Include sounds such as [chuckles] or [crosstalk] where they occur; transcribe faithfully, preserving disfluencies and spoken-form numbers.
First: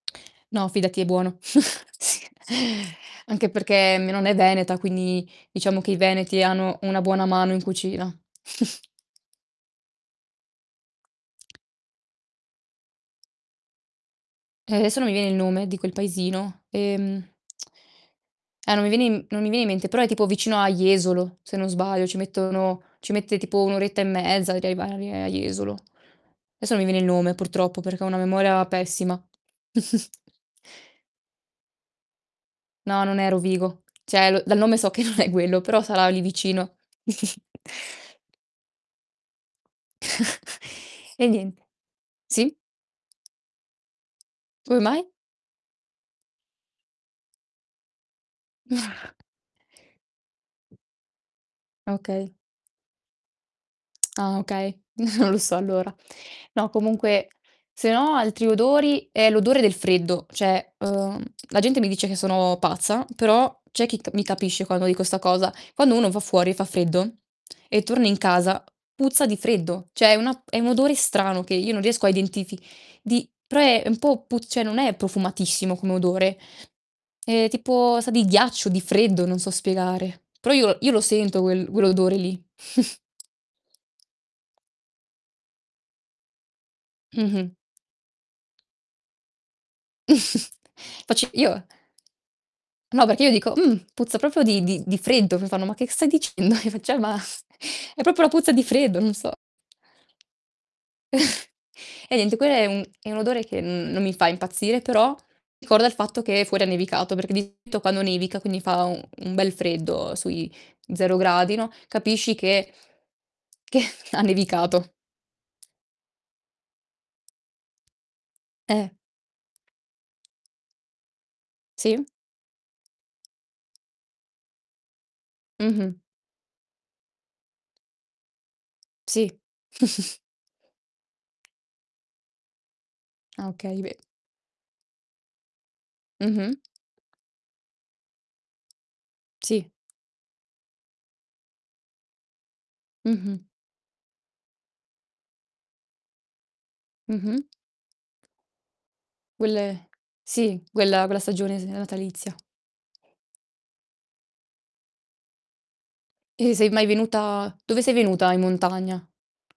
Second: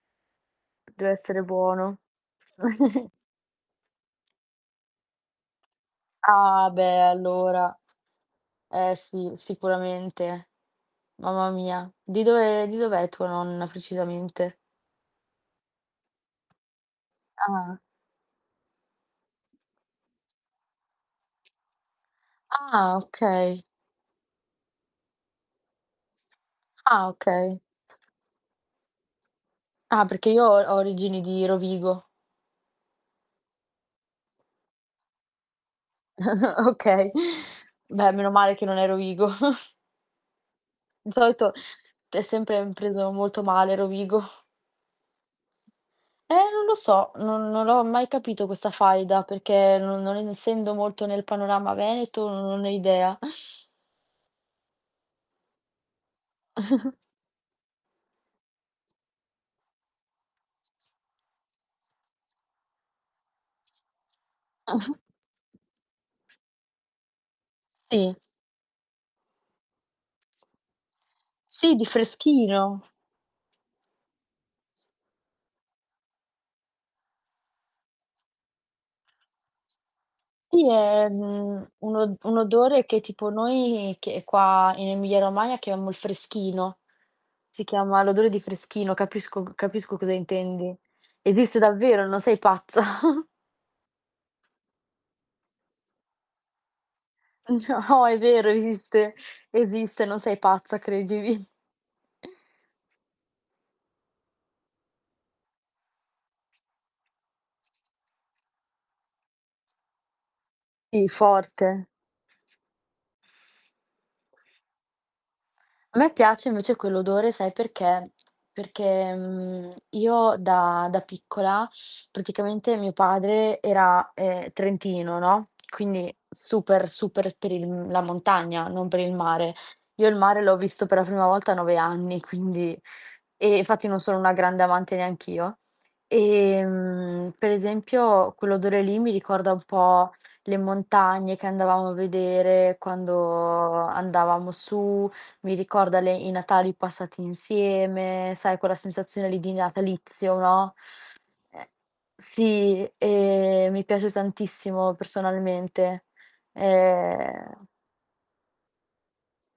No, fidati è buono. Dev'essere buono. [chuckles] [sighs] [chuckles] Anche perché, mia nonna è veneta, quindi, diciamo che i veneti Ah, hanno beh, e una buona mano in allora! cucina. [chuckles] Eh, sì. Sicuramente. Mamma mia. Di dove di dov'è tua nonna precisamente? Eh, esso non mi viene il nome di quel paesino. Ehm Ah. Eh, no mi viene in m non mi viene in mente, però è tipo vicino a Jesolo, se non sbaglio, ci mettono Ah, ci mette okay. tipo un oretta e mezza a arrievare a Jesolo. Esso mi viene il Ah, nome okay. purtroppo, perché ho una memoria pessima. Ah, perché [snorts] io ho ho origini di Rovigo. No, non è Rovigo. ceh, lo dal nome so che non è guello, però sarà o lì [chuckles] vicino. Okay. [chuckles] Beh, meno male che non è Rovigo. [chuckles] [chuckles] Di Eh solito niente. t è Sì? sempre m preso molto male Rovigo. Come mai? Eh non lo so, non non l'ho mai capito questa [exhales] faida, perché non non ensendo molto nel panorama veneto Okay. non non ho idea. Ah, okay. [chuckles] Non lo so allora. No, [chuckles] comunque se no altri odori, eh, l'odore del freddo. Cioè, uhm, la gente mi dice che sono pazza, però c'è chi t mi capisce quando Ah-ah. dico 'sta cosa: quando uno va fuori e fa freddo, e torna Sì. in casa, puzza di freddo. ceh, è una è un odore strano, che io Sì, non di riesco a identifi freschino. di pre è un po' pu cioè, non è profumatissimo come odore; è, tipo sa di ghiaccio, di freddo, non so spiegare. Però, Sì, io io lo è, sento mhmm, uel guell un odore o un lì. odore [chuckles] che, tipo, noi che qua, in Emilia Romagna, chiamo il freschino. Mh-mh. Si chiama l'odore di freschino, capisco capisco cosa [chuckles] intendi. Facc Esiste io davvero, no sei pazza. No, perché [chuckles] io dico: "Mh! Puzza propo di di di freddo!" Mi fanno: "Ma che stai dicendo?" [chuckles] Io faccio: "Eh, ma" è No, è propo la vero, puzza di freddo, non esiste. so. Esiste, non sei pazza, credimi. [chuckles] Eh niente, quelle è un è un odore che n non mi fa impazzire, però ricorda il fatto che fuori ha nevicato, perché di solito quando nevica, quindi fa u un bel freddo, sui I zero gradi, forte. no, capisci che che ha nevicato. A me piace, invece, quell'odore, sai perché? Eh. Perché, mhmm, io da da piccola Sì? praticamente mio padre era, ehm, trentino, no, Mh-mh. quindi super, super per il la montagna, non per il Sì. mare. Io il [chuckles] mare l'ho visto per la prima volta a nove anni, quindi Ah, e okay, infatti beh. non sono una grande amante neanch'io. Mh-mh. Ehm, per esempio, quell'odore lì mi ricorda un Sì. po' le montagne che andavamo a vedere quando Mh-mh. andavamo su, mi ricorda le i Natali passati Mh-mh. insieme, sai, quella sensazione lì di guelle neatalizio, sì, no? guella guella stagione, s Ehm, natalizia. sì, e mi piace tantissimo personalmente. E sei mai venuta Ehm dove sei venuta in montagna?